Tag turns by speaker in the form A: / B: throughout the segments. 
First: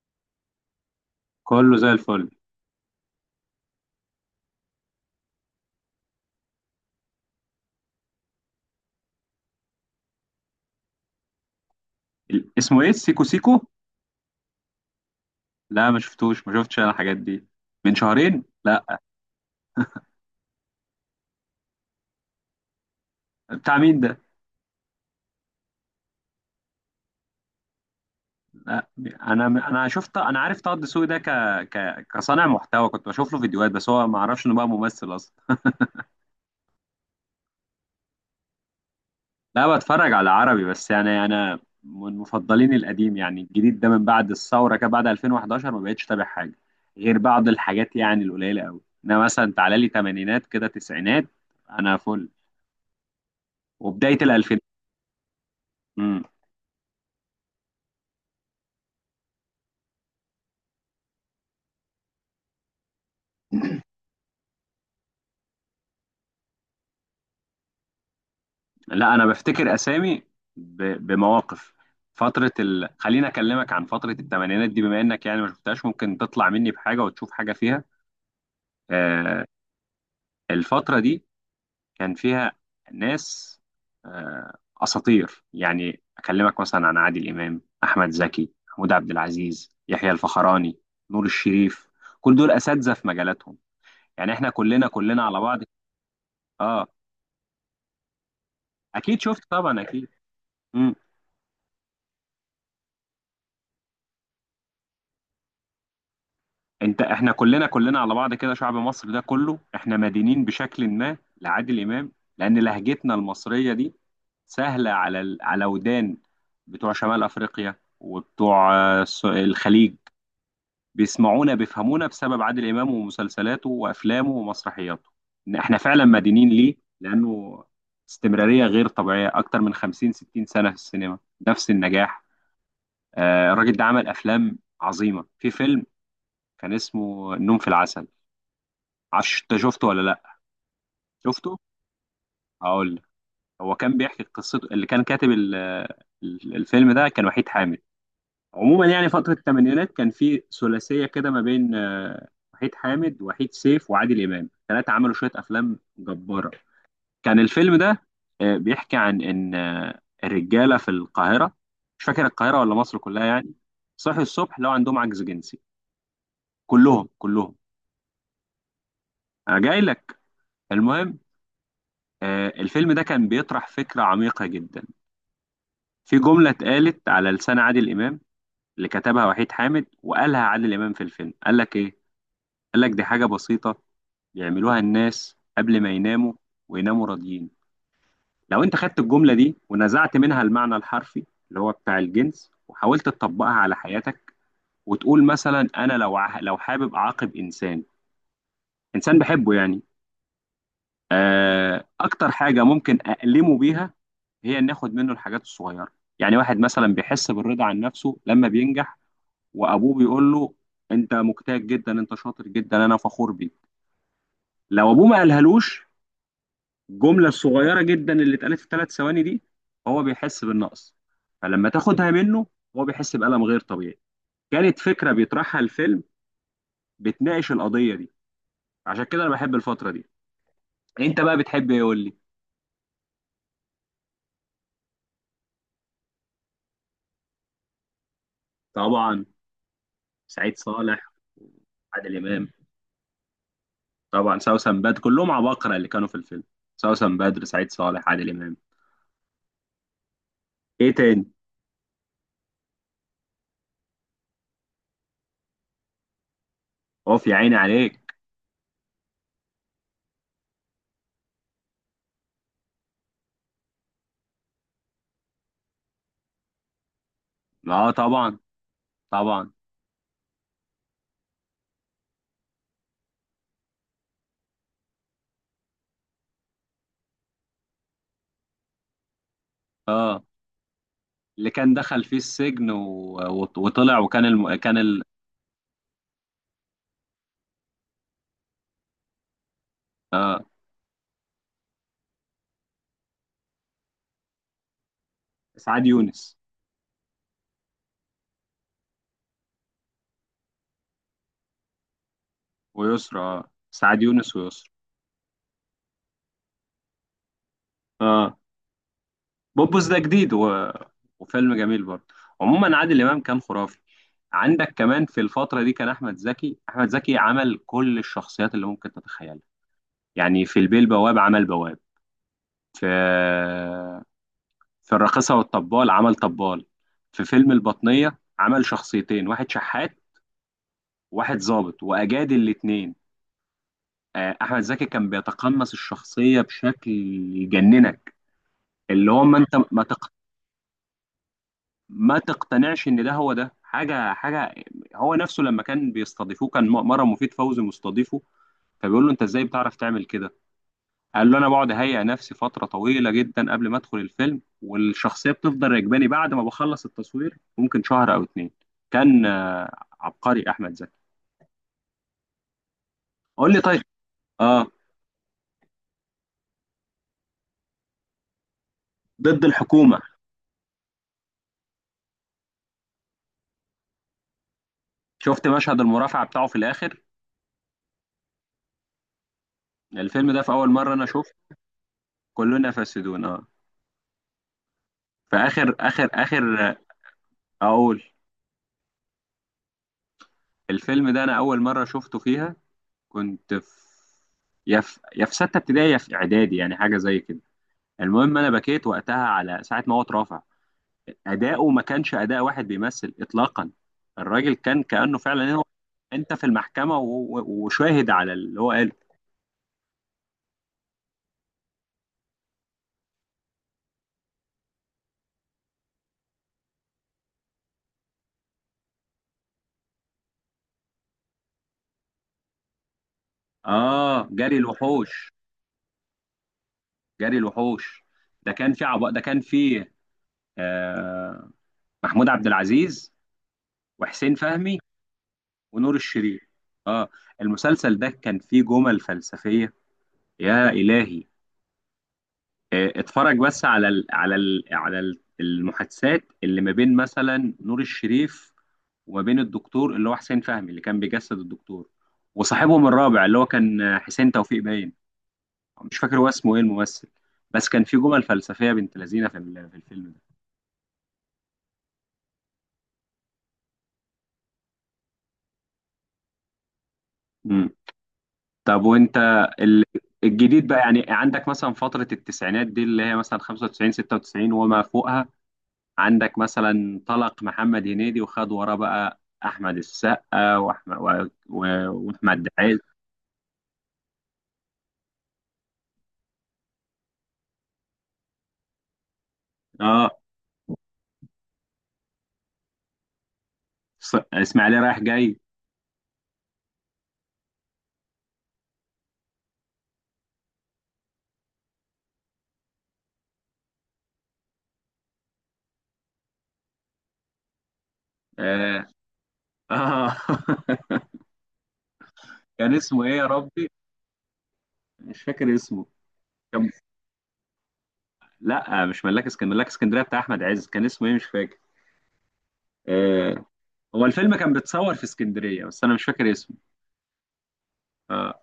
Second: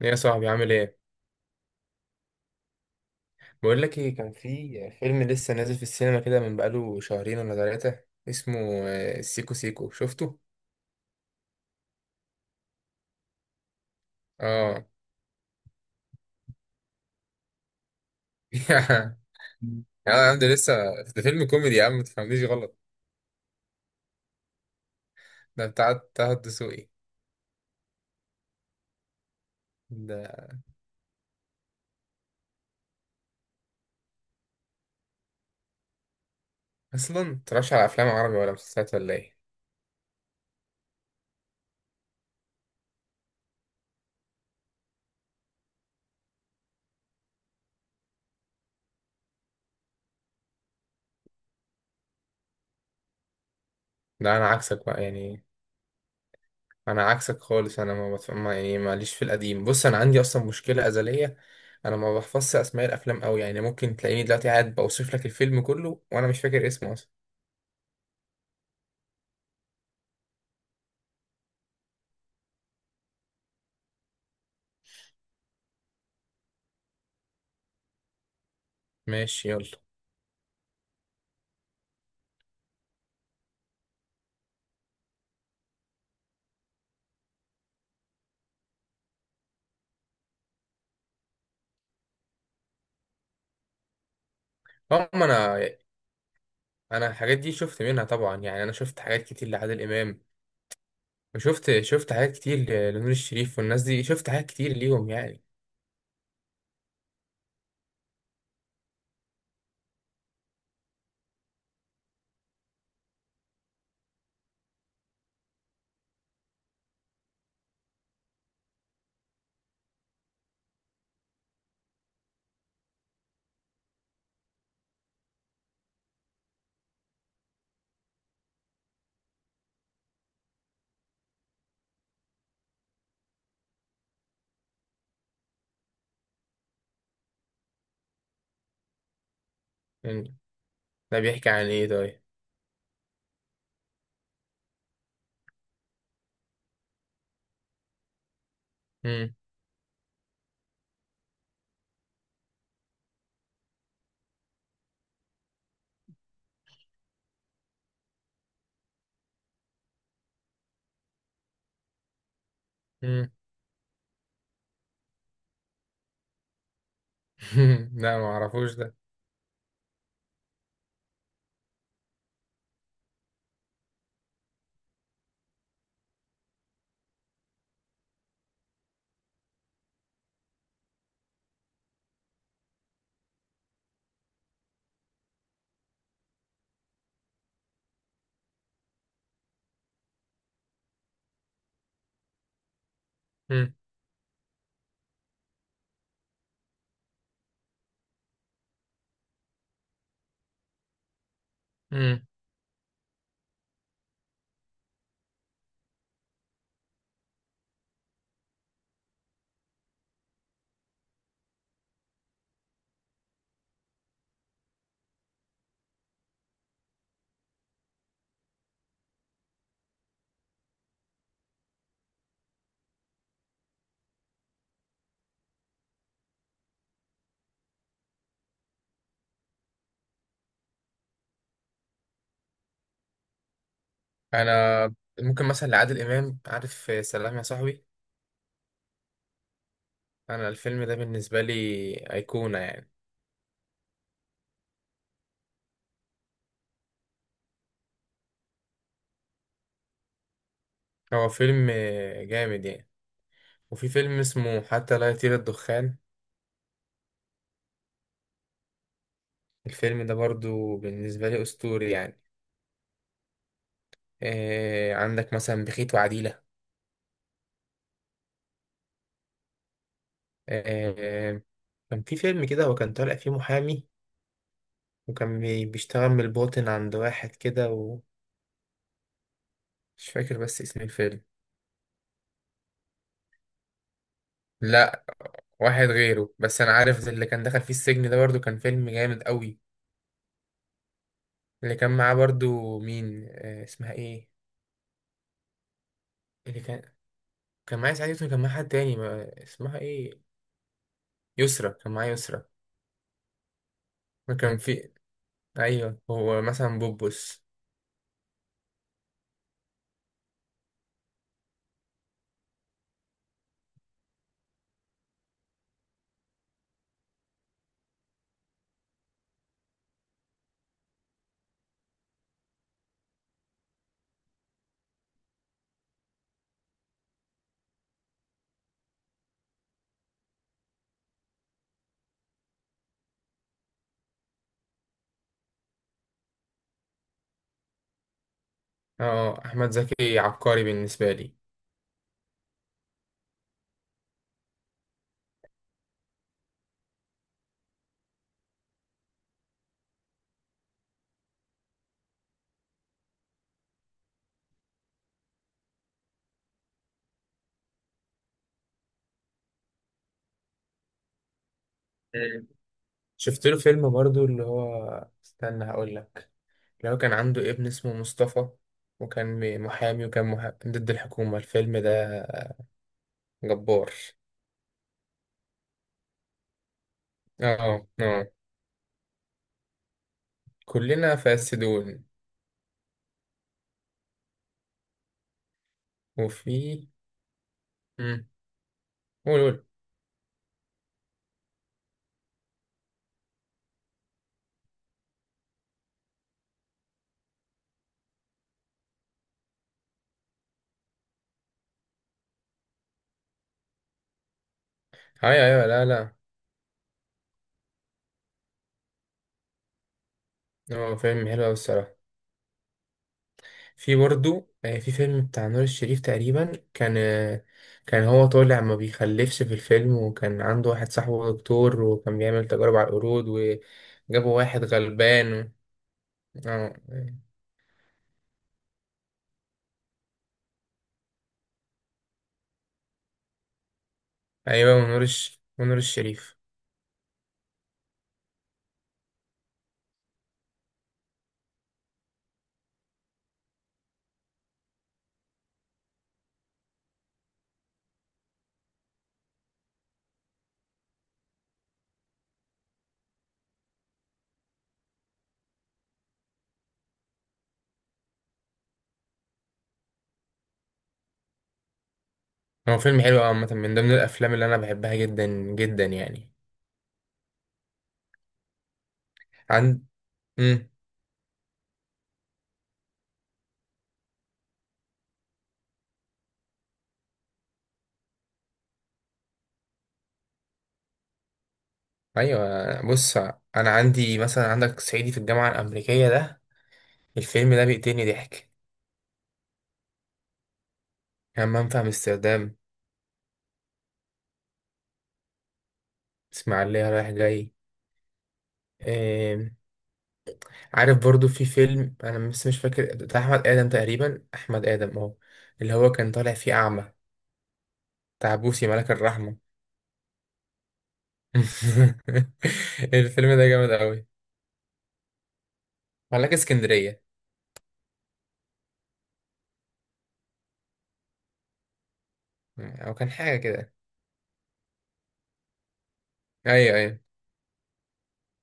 A: يا صاحبي، عامل ايه؟
B: كله زي الفل.
A: بقول لك ايه، كان في فيلم لسه نازل في السينما كده من بقاله شهرين ولا ثلاثة. اسمه سيكو سيكو. شفته؟
B: اسمه ايه سيكو سيكو؟
A: اه.
B: لا، ما شفتوش، ما شفتش انا الحاجات دي. من شهرين؟ لا.
A: يا عم ده لسه، ده فيلم كوميدي يا عم، ما تفهمنيش غلط.
B: بتاع مين ده؟
A: ده بتاع طه الدسوقي.
B: لا، انا شفت، انا عارف
A: ده
B: طه الدسوقي ده كصانع محتوى، كنت بشوف له فيديوهات، بس هو ما اعرفش انه بقى ممثل اصلا.
A: اصلا متتفرجش على افلام عربي ولا مسلسلات ولا ايه؟
B: لا، بتفرج على عربي، بس يعني انا من مفضلين القديم، يعني الجديد ده من بعد الثوره كده بعد 2011 ما بقتش تابع حاجه غير بعض الحاجات يعني القليله قوي، انا مثلا تعالى لي تمانينات كده تسعينات. انا فل، وبدايه
A: ده انا
B: الالفينات.
A: عكسك بقى يعني، انا عكسك خالص. انا ما بتف- ما- يعني ماليش في القديم. بص، انا عندي اصلا مشكلة ازلية. انا ما بحفظش اسماء الافلام قوي، يعني ممكن تلاقيني دلوقتي قاعد بوصف لك الفيلم كله وانا مش فاكر اسمه اصلا.
B: لا انا بفتكر اسامي بمواقف. خليني اكلمك عن فتره الثمانينات دي بما انك يعني ما شفتهاش، ممكن تطلع مني بحاجه وتشوف حاجه فيها. آه
A: ماشي، يلا.
B: الفتره دي كان فيها ناس آه اساطير، يعني اكلمك مثلا عن عادل امام، احمد زكي، محمود عبد العزيز، يحيى الفخراني، نور الشريف. كل دول اساتذه في مجالاتهم، يعني احنا كلنا
A: هم،
B: كلنا على
A: انا
B: بعض. اه،
A: انا الحاجات دي شفت منها طبعا، يعني انا شفت
B: اكيد
A: حاجات
B: شفت
A: كتير
B: طبعا،
A: لعادل
B: اكيد.
A: امام.
B: مم.
A: وشفت حاجات كتير لنور الشريف والناس دي، شفت حاجات كتير ليهم يعني.
B: انت احنا كلنا كلنا على بعض كده، شعب مصر ده كله احنا مدينين بشكل ما لعادل امام، لان لهجتنا المصريه دي سهله على على ودان بتوع شمال افريقيا وبتوع الخليج، بيسمعونا بيفهمونا بسبب عادل امام ومسلسلاته وافلامه ومسرحياته. ان احنا فعلا مدينين ليه، لانه استمراريه غير طبيعيه اكتر من 50 60 سنه في السينما، نفس النجاح. الراجل ده عمل افلام عظيمه، في فيلم كان اسمه النوم في العسل. عش انت شفته ولا
A: يعني
B: لا؟
A: ده بيحكي
B: شفته،
A: عن ايه طيب؟
B: هقول لك. هو كان بيحكي قصته، اللي كان كاتب الفيلم ده كان وحيد حامد. عموما يعني فترة
A: مم.
B: الثمانينات كان في ثلاثية كده ما بين وحيد حامد وحيد سيف وعادل إمام، ثلاثة عملوا شوية أفلام جبارة. كان الفيلم ده بيحكي عن إن الرجالة في القاهرة، مش فاكر القاهرة ولا مصر كلها
A: مم.
B: يعني، صحي الصبح لو عندهم عجز جنسي، كلهم كلهم.
A: لا، ما اعرفوش ده.
B: أنا جاي لك. المهم الفيلم ده كان بيطرح فكرة عميقة جدا، في جملة اتقالت على لسان عادل إمام، اللي كتبها وحيد حامد وقالها عادل إمام في الفيلم، قال لك إيه؟ قال لك دي حاجة بسيطة بيعملوها الناس قبل ما يناموا، ويناموا راضيين. لو أنت خدت الجملة دي ونزعت منها المعنى الحرفي اللي هو بتاع الجنس، وحاولت تطبقها
A: مم.
B: على حياتك، وتقول مثلا أنا لو لو حابب أعاقب إنسان، إنسان بحبه يعني،
A: مم.
B: أكتر حاجة ممكن أألمه بيها هي إن آخد منه الحاجات الصغيرة. يعني واحد مثلا بيحس بالرضا عن نفسه لما بينجح، وابوه بيقول له انت مجتهد جدا، انت شاطر جدا، انا فخور بيك. لو ابوه ما قالهالوش الجمله الصغيره جدا اللي اتقالت في 3 ثواني دي، هو بيحس بالنقص، فلما تاخدها منه هو بيحس بألم غير طبيعي. كانت فكره بيطرحها الفيلم، بتناقش القضيه دي. عشان كده انا بحب الفتره دي. انت بقى بتحب ايه قول لي؟
A: انا ممكن مثلا لعادل امام، عارف، سلام يا صاحبي.
B: طبعا.
A: انا
B: سعيد
A: الفيلم ده
B: صالح،
A: بالنسبه لي
B: عادل امام.
A: ايقونه يعني.
B: طبعا سوسن بدر، كلهم عباقرة اللي كانوا في الفيلم، سوسن بدر سعيد صالح عادل امام. ايه تاني؟
A: هو فيلم جامد يعني. وفي فيلم اسمه حتى لا يطير الدخان،
B: اوف يا عيني عليك.
A: الفيلم ده برضو بالنسبه لي اسطوري يعني. عندك مثلا بخيت وعديلة.
B: اه طبعا، طبعا.
A: آه، كان في فيلم كده، هو كان طالع فيه محامي، وكان بيشتغل من الباطن عند واحد كده، ومش
B: اه،
A: فاكر بس اسم الفيلم.
B: اللي كان دخل فيه السجن وطلع، وكان
A: لا، واحد غيره، بس انا عارف ده اللي كان دخل فيه السجن، ده برضو كان فيلم جامد قوي.
B: آه
A: اللي كان معاه برضو مين، اسمها ايه؟
B: سعاد يونس
A: اللي كان، كان معاه سعاد يوسف، كان معاه حد تاني ما... اسمها ايه؟ يسرا، كان معاه يسرا.
B: ويسرا، سعاد يونس
A: وكان
B: ويسرا.
A: في، ايوه هو مثلا بوبوس.
B: اه، بوبوس ده جديد وفيلم جميل برضه. عموما عادل امام كان خرافي. عندك كمان في الفتره دي كان احمد زكي، احمد زكي عمل كل الشخصيات اللي ممكن تتخيلها، يعني في البيه البواب عمل بواب، في في الراقصه والطبال عمل طبال، في فيلم البطنيه عمل شخصيتين، واحد شحات واحد ضابط واجاد الاتنين. احمد زكي كان بيتقمص الشخصيه بشكل يجننك،
A: اه،
B: اللي هو ما انت
A: احمد زكي عبقري بالنسبة
B: ما تقتنعش ان ده هو، ده حاجه حاجه. هو نفسه لما كان بيستضيفوه، كان مره مفيد فوزي مستضيفه، فبيقول له انت ازاي بتعرف تعمل كده؟ قال له انا بقعد اهيئ نفسي فتره طويله جدا قبل ما ادخل الفيلم، والشخصيه بتفضل راكباني بعد ما بخلص التصوير ممكن شهر او اتنين. كان عبقري احمد زكي.
A: لي. شفت
B: قول
A: له
B: لي طيب.
A: فيلم برضو اللي
B: اه،
A: هو، استنى هقول لك. اللي هو كان عنده ابن اسمه مصطفى،
B: ضد
A: وكان
B: الحكومه.
A: محامي وكان محامي ضد الحكومة. الفيلم ده جبار.
B: شفت مشهد المرافعه بتاعه في الاخر؟
A: اه، اه،
B: الفيلم ده في اول مره انا
A: كلنا
B: شفته،
A: فاسدون.
B: كلنا فاسدون اه، فاخر اخر اخر.
A: وفي،
B: اقول.
A: امم قول قول.
B: الفيلم ده انا اول مره شفته فيها كنت في يا في سته ابتدائي، يا في اعدادي، يعني حاجه زي كده. المهم انا بكيت وقتها على ساعه ما هو اترفع، اداؤه ما كانش اداء واحد بيمثل اطلاقا، الراجل كان كانه
A: ايوه،
B: فعلا هو
A: ايوه، لا، لا.
B: انت في المحكمه وشاهد على اللي هو قاله.
A: اه، فيلم حلو أوي الصراحة. في برضو في فيلم بتاع نور الشريف، تقريبا كان كان هو طالع ما بيخلفش في الفيلم، وكان عنده واحد صاحبه دكتور، وكان بيعمل تجارب على القرود
B: اه،
A: وجابوا
B: جري
A: واحد
B: الوحوش.
A: غلبان. اه،
B: جري الوحوش ده كان في آه محمود عبد العزيز وحسين
A: ايوه،
B: فهمي
A: ونور
B: ونور
A: الشريف.
B: الشريف. اه، المسلسل ده كان فيه جمل فلسفية يا إلهي. اتفرج بس على المحادثات اللي ما بين مثلا نور الشريف، وما بين الدكتور اللي هو حسين فهمي اللي كان بيجسد الدكتور، وصاحبهم الرابع اللي هو كان حسين توفيق باين، مش فاكر هو اسمه ايه الممثل. بس كان في جمل فلسفية بنت لذينة في الفيلم ده.
A: هو فيلم حلو أوي عامة، من ضمن الافلام اللي انا بحبها جدا جدا يعني.
B: مم. طب وانت ال-
A: عند،
B: الجديد
A: امم
B: بقى، يعني عندك مثلا فترة التسعينات دي اللي هي مثلا 95 96 وما فوقها، عندك مثلا طلق محمد هنيدي، وخد وراه بقى احمد السقا واحمد واحمد عز.
A: ايوه، بص، انا عندي مثلا، عندك صعيدي في الجامعة الامريكية ده، الفيلم ده بيقتلني ضحك.
B: اه.
A: همام في امستردام.
B: اسماعيليه رايح جاي.
A: اسماعيلية رايح جاي. إيه... عارف برضو في فيلم، انا بس مش فاكر، بتاع احمد ادم تقريبا، احمد ادم، اه، اللي هو كان طالع فيه اعمى، بتاع بوسي،
B: اه،
A: ملاك الرحمة.
B: آه. كان اسمه ايه يا
A: الفيلم ده
B: ربي؟
A: جامد أوي.
B: مش فاكر اسمه.
A: ملاك
B: كان،
A: اسكندرية،
B: لا مش ملاك اسكندريه، ملاك اسكندريه بتاع احمد عز، كان اسمه ايه مش فاكر.
A: أو كان حاجة
B: آه.
A: كده.
B: هو الفيلم كان بيتصور في اسكندريه، بس انا مش فاكر اسمه.
A: أيوه، أيوه.
B: آه.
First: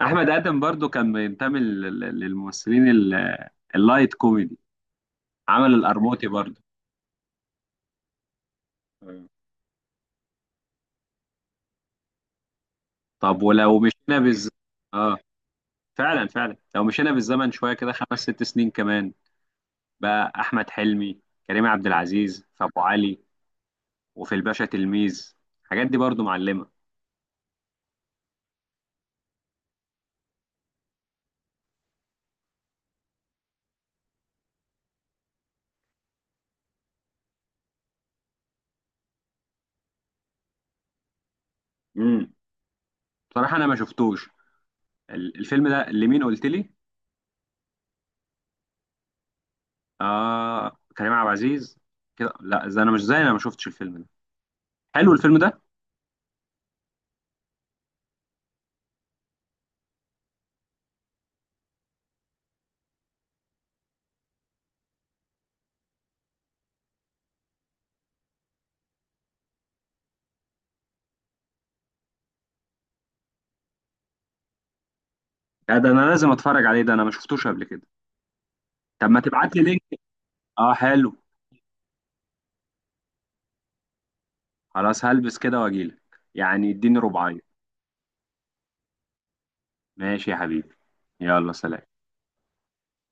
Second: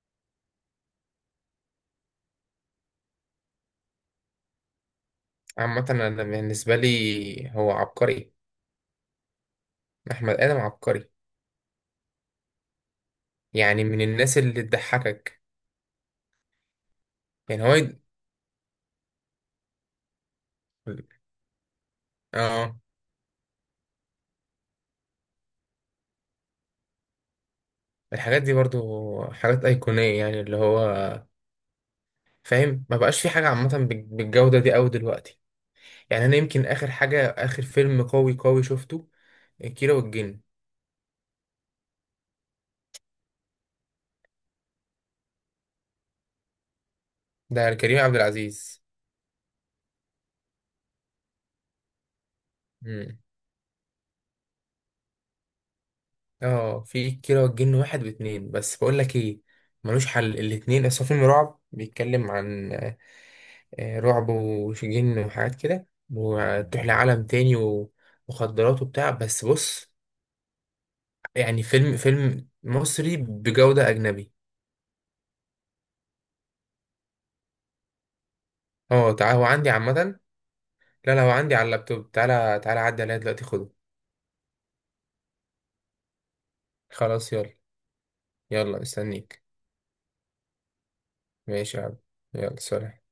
B: احمد ادم برضو كان بينتمي للممثلين اللايت كوميدي، عمل
A: عامة أنا
B: القرموطي برضو.
A: بالنسبة لي هو عبقري،
B: آه.
A: أحمد آدم عبقري،
B: طب ولو
A: يعني من
B: مشينا
A: الناس
B: بالز
A: اللي
B: اه،
A: تضحكك.
B: فعلا فعلا، لو مشينا بالزمن
A: يعني
B: شويه
A: هو
B: كده
A: يد...
B: 5 6 سنين كمان بقى احمد حلمي، كريم عبد العزيز في
A: آه
B: ابو علي، وفي الباشا تلميذ، الحاجات دي برضو معلمه.
A: الحاجات دي برضو، حاجات أيقونية، يعني اللي هو فاهم، ما بقاش في حاجة عامة بالجودة دي أوي دلوقتي. يعني أنا يمكن آخر حاجة، آخر فيلم قوي قوي شفته، كيرة والجن.
B: امم. بصراحه انا ما شفتوش، الفيلم ده لمين قلت لي؟
A: ده كريم عبد العزيز.
B: اه كريم عبد العزيز، كده لا، زي انا ما شفتش الفيلم ده. حلو الفيلم ده.
A: اه، في كيرة والجن واحد واتنين، بس بقول لك ايه، ملوش حل الاتنين. اصل هو فيلم رعب بيتكلم عن رعب وجن وحاجات كده، وتروح لعالم تاني ومخدرات وبتاع، بس بص، يعني فيلم مصري بجودة أجنبي.
B: لا، ده انا لازم اتفرج عليه، ده انا ما شفتوش قبل كده. طب
A: اه،
B: ما
A: تعال، هو
B: تبعت لي
A: عندي
B: لينك،
A: عامة.
B: اه حلو.
A: لا، لا، هو عندي على اللابتوب، تعالى تعالى عدي عليا دلوقتي خده.
B: خلاص هلبس كده واجيلك، يعني اديني
A: خلاص،
B: ربعين.
A: يلا. يلا مستنيك.
B: ماشي يا حبيبي، يلا
A: ماشي يا
B: سلام.
A: عم. يلا سلام.